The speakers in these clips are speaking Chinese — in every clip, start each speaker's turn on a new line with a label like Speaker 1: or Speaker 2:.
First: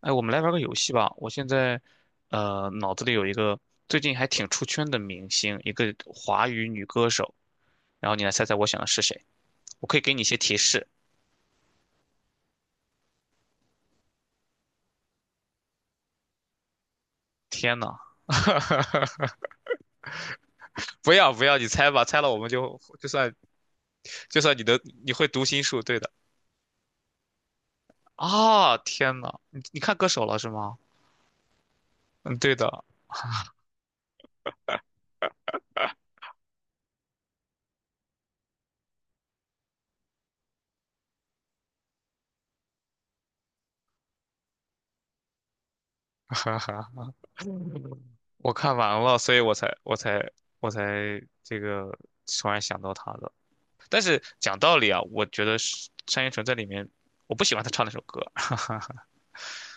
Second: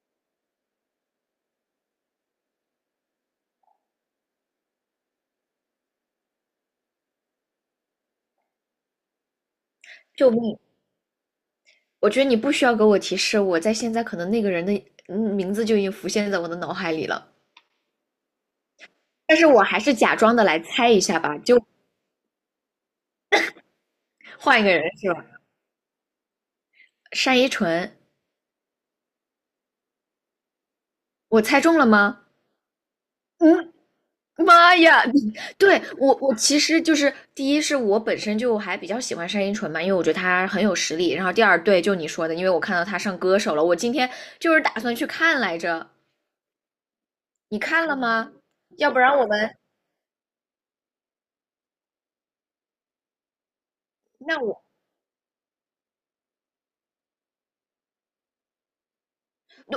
Speaker 1: 哎，我们来玩个游戏吧。我现在，脑子里有一个最近还挺出圈的明星，一个华语女歌手，然后你来猜猜我想的是谁。我可以给你一
Speaker 2: 救
Speaker 1: 些提
Speaker 2: 命！
Speaker 1: 示。
Speaker 2: 我觉得你不需要给我提示，我在现在可能那个人的名字就已经浮现在我的脑海里了，
Speaker 1: 天呐，
Speaker 2: 但是我还是假装的来猜一
Speaker 1: 不
Speaker 2: 下
Speaker 1: 要
Speaker 2: 吧，
Speaker 1: 不要，
Speaker 2: 就
Speaker 1: 你猜吧，猜了我们就就算就算
Speaker 2: 换
Speaker 1: 你
Speaker 2: 一个
Speaker 1: 的
Speaker 2: 人
Speaker 1: 你
Speaker 2: 是吧？
Speaker 1: 会读心术，对的，
Speaker 2: 单依纯，
Speaker 1: 啊，天呐，你看歌手了是吗？
Speaker 2: 我猜中了吗？
Speaker 1: 嗯，对的，
Speaker 2: 嗯，妈呀！对，我其实就是第一是我本身就还比较喜欢单依纯嘛，因为我觉得她很有实力。然后第二，对，就你说的，因为我看到她上歌手了，我今天就是打算去看来着。
Speaker 1: 哈哈，
Speaker 2: 你看了吗？
Speaker 1: 我看
Speaker 2: 要
Speaker 1: 完
Speaker 2: 不
Speaker 1: 了，
Speaker 2: 然我
Speaker 1: 所以
Speaker 2: 们，
Speaker 1: 我才这个突然想到他的。但是
Speaker 2: 那
Speaker 1: 讲
Speaker 2: 我
Speaker 1: 道理啊，我觉得是单依纯在里面，我不喜欢她唱那首歌。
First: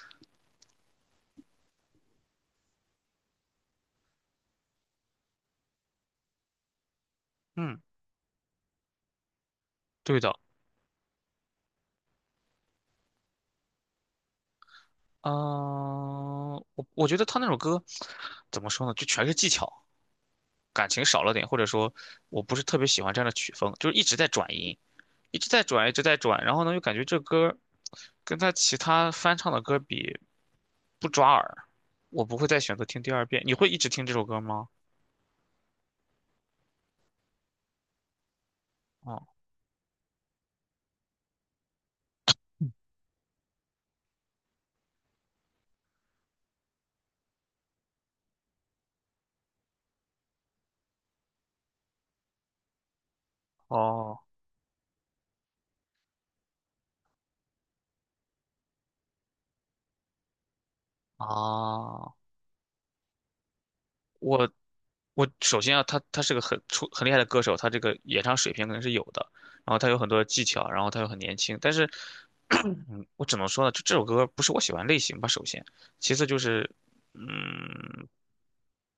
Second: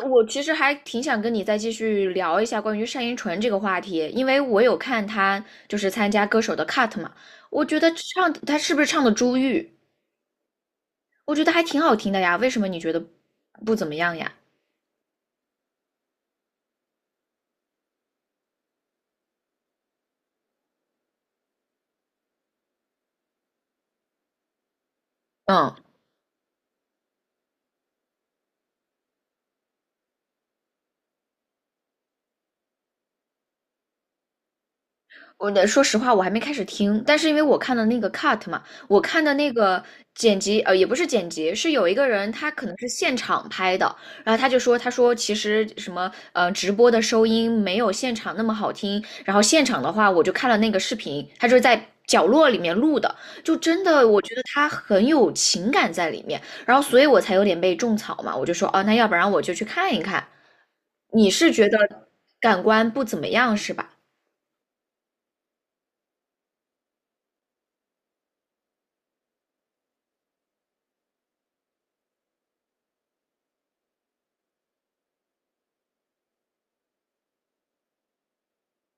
Speaker 2: 我其实还挺想跟你再继续聊一下关于单依纯这个话题，因为我有看她就是参加歌手的 cut 嘛，我
Speaker 1: 嗯，
Speaker 2: 觉得唱她是不是唱的《珠玉》，
Speaker 1: 对的，
Speaker 2: 我觉得还挺好听的呀，为什么你觉得不怎么样呀？
Speaker 1: 嗯、我觉得她那首歌怎么说呢，就全是技巧，感情少了点，或者说我不是特别喜欢这样的曲风，就是一直在转音，一直在
Speaker 2: 嗯，
Speaker 1: 转，一直在转，然后呢又感觉这歌跟她其他翻唱的歌比不抓耳，我不会再选择听第二遍。你会一直听这首歌吗？
Speaker 2: 说实话，我还没开始听，但是因为我看的那个 cut 嘛，我看的
Speaker 1: 哦。
Speaker 2: 那个剪辑，也不是剪辑，是有一个人他可能是现场拍的，然后他就说，他说其实什么，直播的收音没有现场那么好听，然后现场的话，我就看了那个视频，他就是在角落里面录的，就真的
Speaker 1: 哦
Speaker 2: 我觉得他很有情感在里面，然后所以我才有点被种草嘛，我就说，哦，那要不然我就去看一看，你是觉得
Speaker 1: 啊，
Speaker 2: 感官不怎么样是吧？
Speaker 1: 我我首先啊，他是个很厉害的歌手，他这个演唱水平肯定是有的，然后他有很多技巧，然后他又很年轻，但是，我只能说呢，就这首歌不是我喜欢类型吧，首先，其次就是，嗯，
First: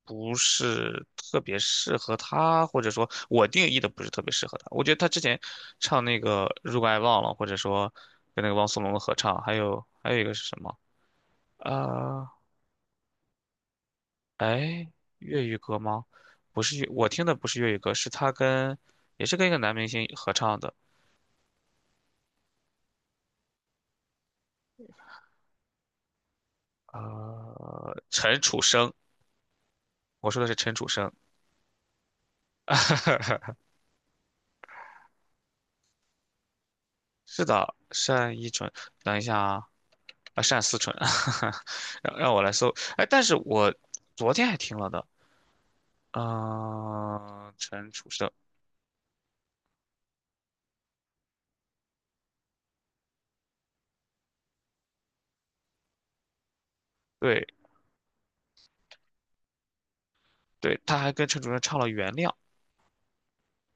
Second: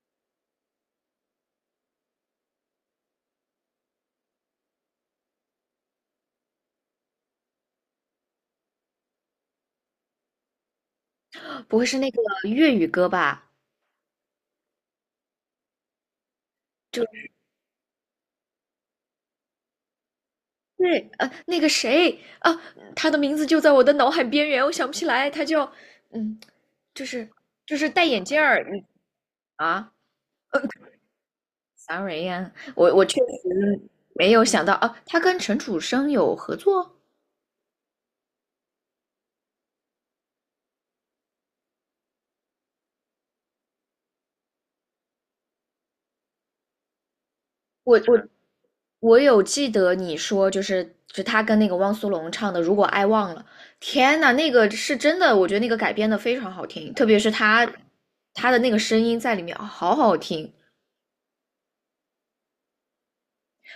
Speaker 1: 不是特别适合他，或者说我定义的不是特别适合他。我觉得他之前唱那个《如果爱忘了》，或者说跟那个汪苏泷的合唱，还有一个是什么啊？
Speaker 2: 不会是那个粤语歌吧？
Speaker 1: 哎，粤语歌吗？不是粤
Speaker 2: 就
Speaker 1: 我听
Speaker 2: 是
Speaker 1: 的不是粤语歌，是他跟也是跟一个男明星合唱的，
Speaker 2: 对，那个谁啊，他的名字就在我的脑海边缘，我想不起来，他叫，嗯，就是就是戴眼
Speaker 1: 陈
Speaker 2: 镜
Speaker 1: 楚
Speaker 2: 儿，你
Speaker 1: 生，
Speaker 2: 啊
Speaker 1: 我说的是陈楚生，
Speaker 2: ，sorry 呀，我确实没有想到啊，他跟陈楚生有合作，
Speaker 1: 是的，单依纯，等一下啊，啊，单思纯，让我来搜，哎，但是我昨天还听了的，嗯、陈
Speaker 2: 我
Speaker 1: 楚
Speaker 2: 我
Speaker 1: 生，
Speaker 2: 我有记得你说就他跟那个汪苏泷唱的《如果爱忘了》，天呐，那个是真的，我觉得那个改编的非常好听，特别是
Speaker 1: 对
Speaker 2: 他的那个声音在里面，哦好好听。
Speaker 1: 对，他还跟陈楚生唱了《原谅》，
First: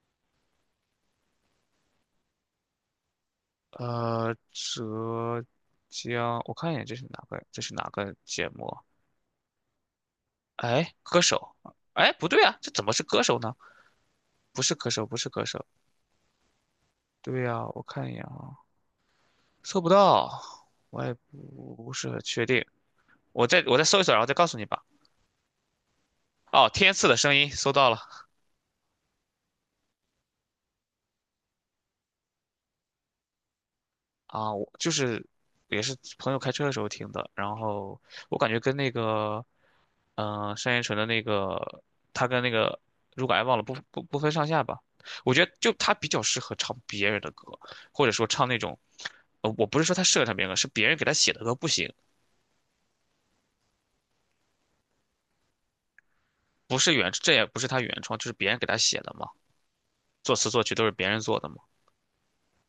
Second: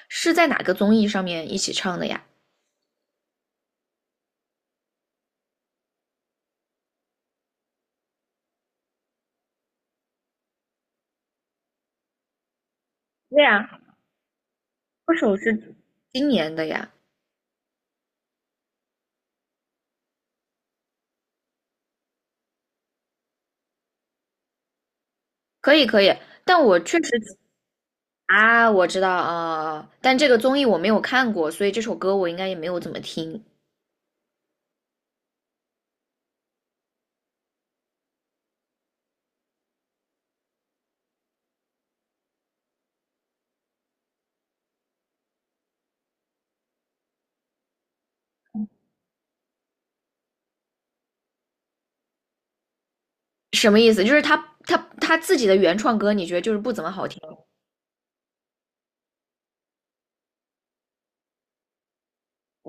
Speaker 2: 是在哪个综艺上面一起唱的呀？
Speaker 1: 浙江，我看一眼这是哪个，这是哪个节目？哎，歌手，哎，不对啊，这怎么是歌手
Speaker 2: 对
Speaker 1: 呢？
Speaker 2: 呀，
Speaker 1: 不是歌手，不
Speaker 2: 歌
Speaker 1: 是
Speaker 2: 手
Speaker 1: 歌手。
Speaker 2: 是今年的呀。
Speaker 1: 对呀、我看一眼啊，搜不到，我也不是很确定。我再搜一搜，然后再告诉你吧。
Speaker 2: 可以可以，但
Speaker 1: 哦，
Speaker 2: 我
Speaker 1: 天
Speaker 2: 确
Speaker 1: 赐的声
Speaker 2: 实
Speaker 1: 音搜到了
Speaker 2: 啊，我知道啊，但这个综艺我没有看过，所以这首歌我应该也没有怎么听。
Speaker 1: 啊，我就是也是朋友开车的时候听的，然后我感觉跟那个，单依纯的那个，他跟那个如果爱忘了不分上下吧。我觉得就他比较适合唱别人的歌，或者说唱那种我不是说他设唱成的歌，是别人给他写的歌不行，
Speaker 2: 什么意思？就是他他自己的原创歌，你觉得就是不
Speaker 1: 不
Speaker 2: 怎么
Speaker 1: 是
Speaker 2: 好
Speaker 1: 原，
Speaker 2: 听？
Speaker 1: 这也不是他原创，就是别人给他写的嘛，作词作曲都是别人做的嘛。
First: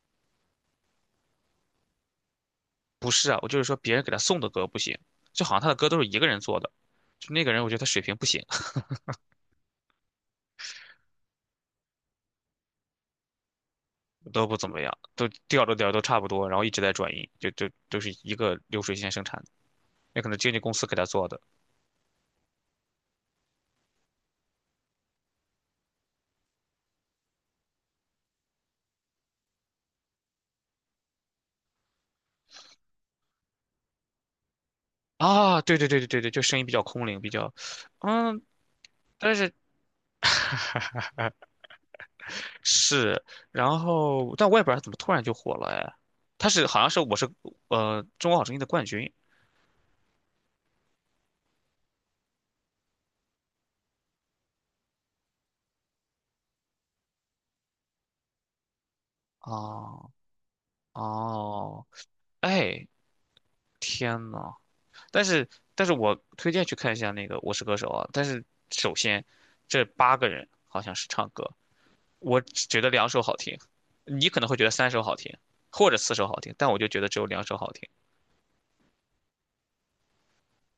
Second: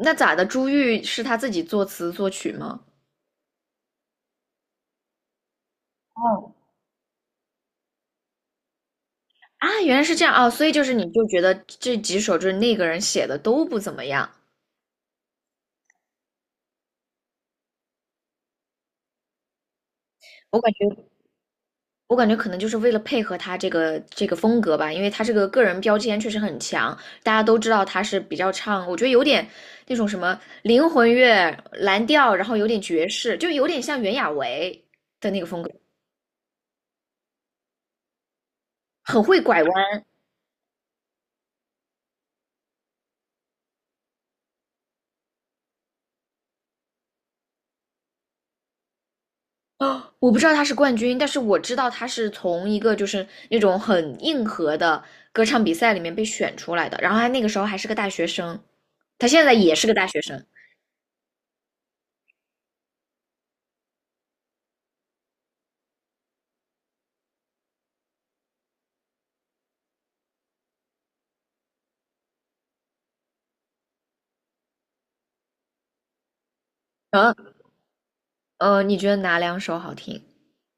Speaker 2: 那咋的？朱玉是他自己作词作曲吗？
Speaker 1: 不是啊，我就是说别人给他送的歌不行，就好像他的歌都是一个人
Speaker 2: 哦，
Speaker 1: 做的，就那个人我觉得他水平不行，
Speaker 2: 啊，原来是这样啊，所以就是你就觉得这几首就是那个人写的都不怎么样。
Speaker 1: 都不怎么样，都调着调都差不多，然后一直在转音，就就都是一个流水线生产的，那可能经纪
Speaker 2: 我感
Speaker 1: 公司给他
Speaker 2: 觉
Speaker 1: 做的
Speaker 2: 我感觉可能就是为了配合他这个风格吧，因为他这个个人标签确实很强，大家都知道他是比较唱，我觉得有点那种什么灵魂乐、蓝调，然后有点爵士，就有点像袁娅维的那个风
Speaker 1: 啊，
Speaker 2: 格，
Speaker 1: 对对对对对对，就声音比较空灵，比较，嗯，
Speaker 2: 很
Speaker 1: 但
Speaker 2: 会
Speaker 1: 是。
Speaker 2: 拐弯。
Speaker 1: 是，然后但我也不知道他怎么突然就火了哎，好像是中国好声音的冠军
Speaker 2: 啊，我不知道他是冠军，但是我知道他是从一个就是那种很硬核的歌唱比赛里面被选出来的，然后他那个时候还是个大学生，他现在也是个大
Speaker 1: 哦
Speaker 2: 学生。
Speaker 1: 哦，哎天呐，但是但是我推荐去看一下那个《我是歌手》啊，但是首先这八个人好像是唱歌，我只觉得两首好听，你可能会觉得三首好听或者四首好听，但我就觉得只有两
Speaker 2: 嗯，
Speaker 1: 首好听。
Speaker 2: 你觉得哪两首好听？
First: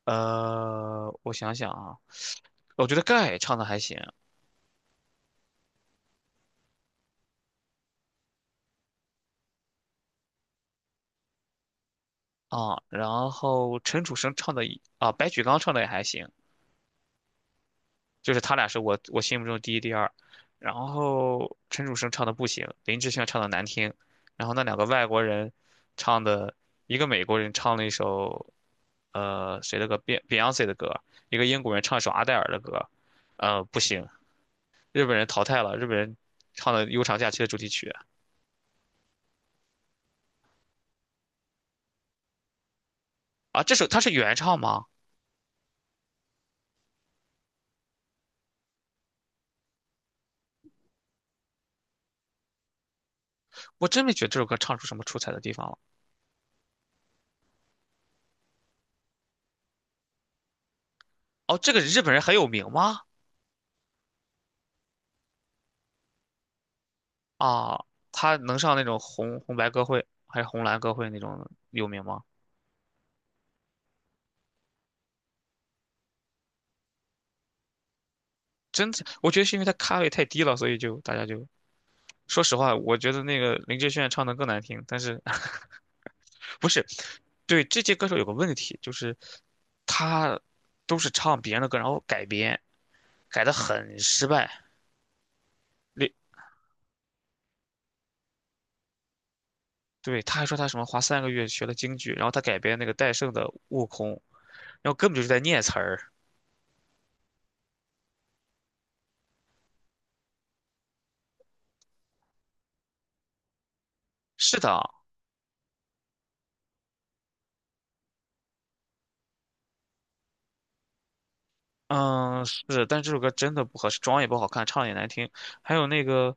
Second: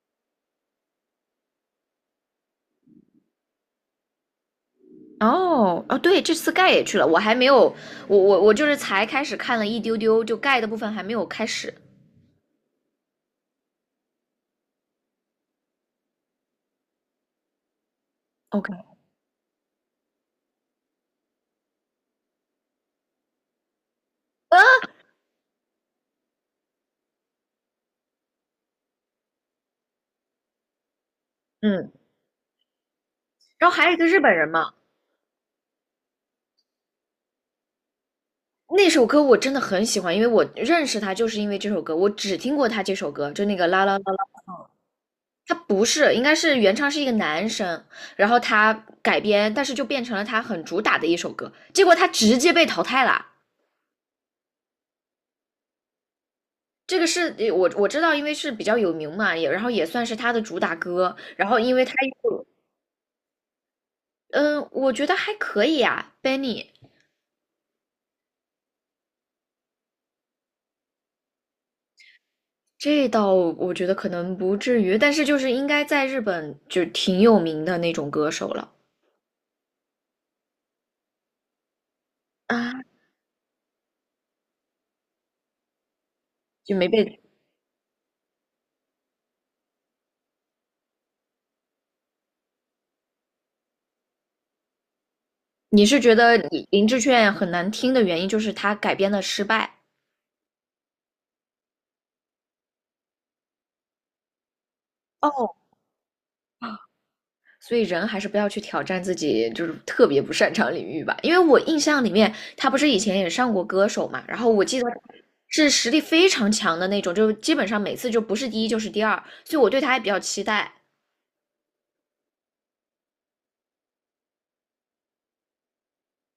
Speaker 1: 我想想啊，我觉得盖唱的还行，
Speaker 2: 哦哦，对，这次盖也去了，我还没有，我就是才开始看了一丢丢，就盖的部分还没有开始。
Speaker 1: 啊，然后陈楚生唱的也啊，白举纲唱的也还行，就是他俩是
Speaker 2: OK,
Speaker 1: 我心目中第一、第二。然后陈楚生唱的不行，林志炫唱的难听，然后
Speaker 2: 啊
Speaker 1: 那两个外国人唱的，一个美国人唱了一首谁的歌，Beyonce 的歌，一个英国人
Speaker 2: 嗯，
Speaker 1: 唱一首阿黛尔的歌，
Speaker 2: 然后
Speaker 1: 不
Speaker 2: 还有一个
Speaker 1: 行，
Speaker 2: 日本人嘛，
Speaker 1: 日本人淘汰了，日本人唱的《悠长假期》的主题曲
Speaker 2: 那首歌我真的很喜欢，因为我认识他就是因为这首歌，我只听过他这首歌，就那
Speaker 1: 啊，
Speaker 2: 个
Speaker 1: 这
Speaker 2: 啦
Speaker 1: 首
Speaker 2: 啦
Speaker 1: 他是
Speaker 2: 啦
Speaker 1: 原
Speaker 2: 啦，
Speaker 1: 唱吗？
Speaker 2: 他不是，应该是原唱是一个男生，然后他改编，但是就变成了他很主打的一首歌，结果他直接被淘汰了。
Speaker 1: 我真没觉得这首歌唱出什么出彩的地方了。
Speaker 2: 这个是我知道，因为是比较有名嘛，也然后也算是他的主打歌，然
Speaker 1: 哦，
Speaker 2: 后
Speaker 1: 这
Speaker 2: 因
Speaker 1: 个
Speaker 2: 为他
Speaker 1: 日本人很有
Speaker 2: 又
Speaker 1: 名吗？
Speaker 2: 嗯，我觉得还可以啊，Benny,
Speaker 1: 啊，他能上那种红白歌会还是红蓝歌会那种有名吗？
Speaker 2: 这倒我觉得可能不至于，但是就是应该在日本就挺有名的那种歌手了
Speaker 1: 真的，我觉得是因为他咖位太低了，所以就大家就说实话，
Speaker 2: 啊，
Speaker 1: 我觉得那个林志炫唱的更难听。但是 不
Speaker 2: 就
Speaker 1: 是，
Speaker 2: 没被。
Speaker 1: 对这届歌手有个问题，就是他都是唱别人的歌，然后改编，改的很失败。
Speaker 2: 你是
Speaker 1: 那
Speaker 2: 觉得林志炫很难听的原因就是他改编的失败，
Speaker 1: 对，他还说他什么花三个月学了京剧，然后他改编那个戴胜的《悟空》，然后根本就是在
Speaker 2: 哦，
Speaker 1: 念词儿。
Speaker 2: 所以人还是不要去挑战自己就是特别不擅长领域吧。因为我印象里面他不是以前也上过歌手嘛，然后
Speaker 1: 是
Speaker 2: 我
Speaker 1: 的，
Speaker 2: 记得是实力非常强的那种，就基本上每次就不是第一就是第二，所以我对他也比较期待。
Speaker 1: 嗯，是，但这首歌真的不合适，妆也不好看，唱也难听，还有那个，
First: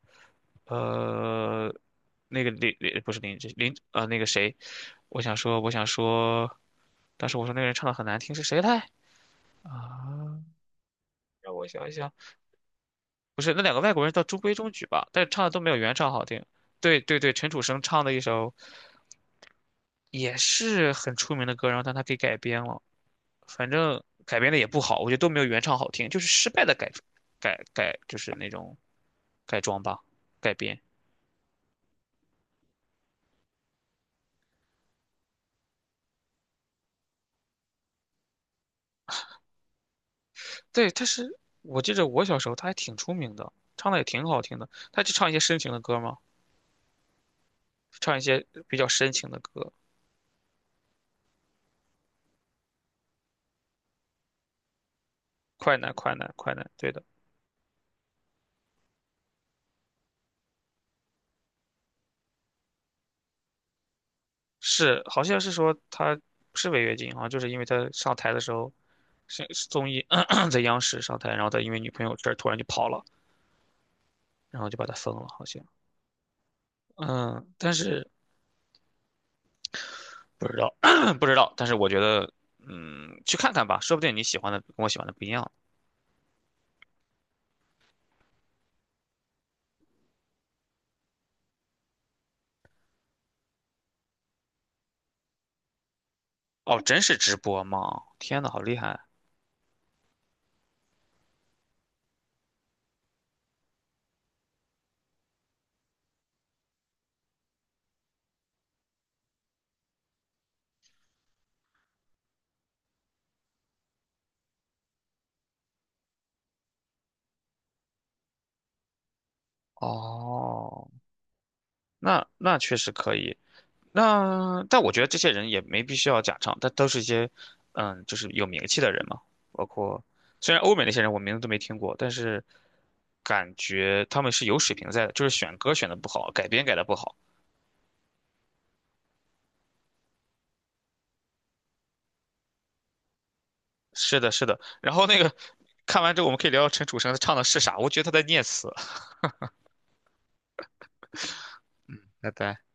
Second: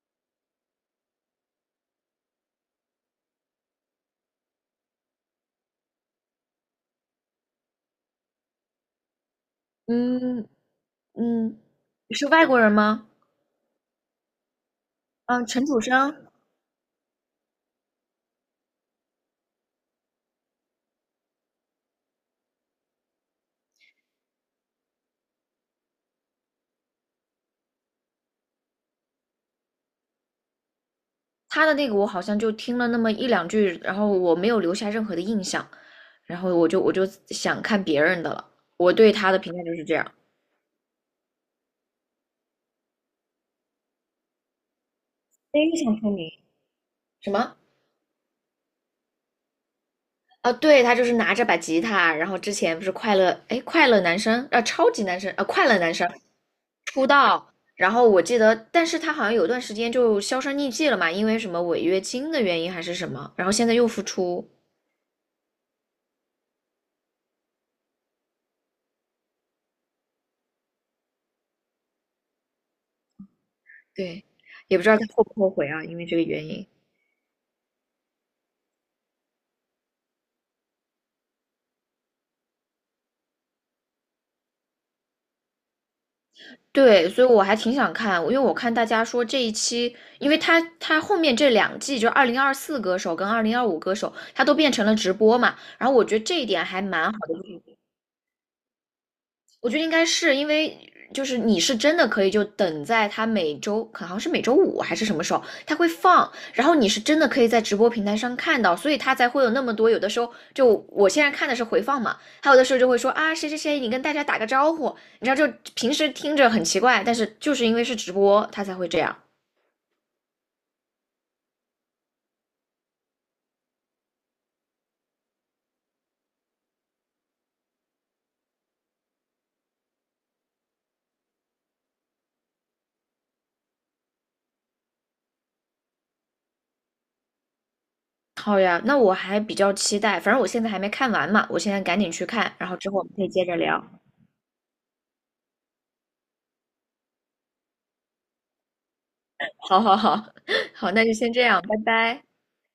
Speaker 1: 呃，那个林不是林志林那个谁，我想说，当时我说那个人唱的很难听是谁来啊？
Speaker 2: 嗯，
Speaker 1: 让
Speaker 2: 嗯，
Speaker 1: 我想一想，
Speaker 2: 是外国人吗？
Speaker 1: 不是那两个外国人倒中规中矩吧，但是唱
Speaker 2: 嗯，
Speaker 1: 的都
Speaker 2: 陈
Speaker 1: 没有
Speaker 2: 楚
Speaker 1: 原唱好
Speaker 2: 生，
Speaker 1: 听。对对对，陈楚生唱的一首也是很出名的歌，然后但他给改编了。反正改编的也不好，我觉得都没有原唱好听，就是失败的改改改，就是那种改装吧，改编。
Speaker 2: 他的那个我好像就听了那么一两句，然后我没有留下任何的印象，然后我就想看别人的了。我对他的评价就是这样。
Speaker 1: 对，他是我记着我小时候他还挺出名的，唱的也挺好听的。他就唱一些深情
Speaker 2: 非
Speaker 1: 的
Speaker 2: 常
Speaker 1: 歌
Speaker 2: 出
Speaker 1: 嘛，
Speaker 2: 名。什么？
Speaker 1: 唱一些比较深情的歌，
Speaker 2: 啊，对，他就是拿着把吉他，然后之前不是快乐，哎，快乐男生啊，超级男生啊，快
Speaker 1: 快
Speaker 2: 乐
Speaker 1: 男
Speaker 2: 男生
Speaker 1: 快男快男，对的，
Speaker 2: 出道，然后我记得，但是他好像有段时间就销声匿迹了嘛，因为什么违约金的原因还是什么，然后现在又复出，
Speaker 1: 是好像是说他是违约金啊，好像就是因为他上台的时候是综艺 在央视上台，然后他因为女朋友这儿突然就跑了，
Speaker 2: 对，
Speaker 1: 然后就
Speaker 2: 也不
Speaker 1: 把
Speaker 2: 知
Speaker 1: 他
Speaker 2: 道他
Speaker 1: 封
Speaker 2: 后
Speaker 1: 了，
Speaker 2: 不
Speaker 1: 好
Speaker 2: 后
Speaker 1: 像。
Speaker 2: 悔啊，因为这个原因。
Speaker 1: 嗯，但是不知道，不知道，但是我觉得，去看看吧，说不定你喜欢的跟我喜欢的不一样。
Speaker 2: 对，所以我还挺想看，因为我看大家说这一期，因为他后面这两季就2024歌手跟2025歌手，他都变成了直播嘛，然后我觉得这一点
Speaker 1: 哦，
Speaker 2: 还
Speaker 1: 真
Speaker 2: 蛮
Speaker 1: 是
Speaker 2: 好
Speaker 1: 直播吗？天呐，好厉害！
Speaker 2: 我觉得应该是因为，就是你是真的可以就等在他每周，可好像是每周五还是什么时候，他会放，然后你是真的可以在直播平台上看到，所以他才会有那么多。有的时候就我现在看的是回放嘛，还有的时候就会说啊谁谁谁，你跟大家打个招呼，你知道就平时听着很奇怪，但是就是因为是直播，他才会这样。
Speaker 1: 哦，那确实可以。那但我觉得这些人也没必须要假唱，但都是一些，就是有名气的人嘛。包括虽然欧美那些人我名字都没听过，但是感觉他们是有水平在的，就是选歌选的不好，改编改的不好。
Speaker 2: 好呀，那我还比较期待，反正我现在还没看完嘛，我现在赶紧去看，然后之后我们可以接着聊。
Speaker 1: 是的，是的。然后那个看完之后，我们可以聊聊陈楚生他唱的是啥，我觉得他在念词。
Speaker 2: 好好好，好，那就先这样，拜 拜。
Speaker 1: 拜拜。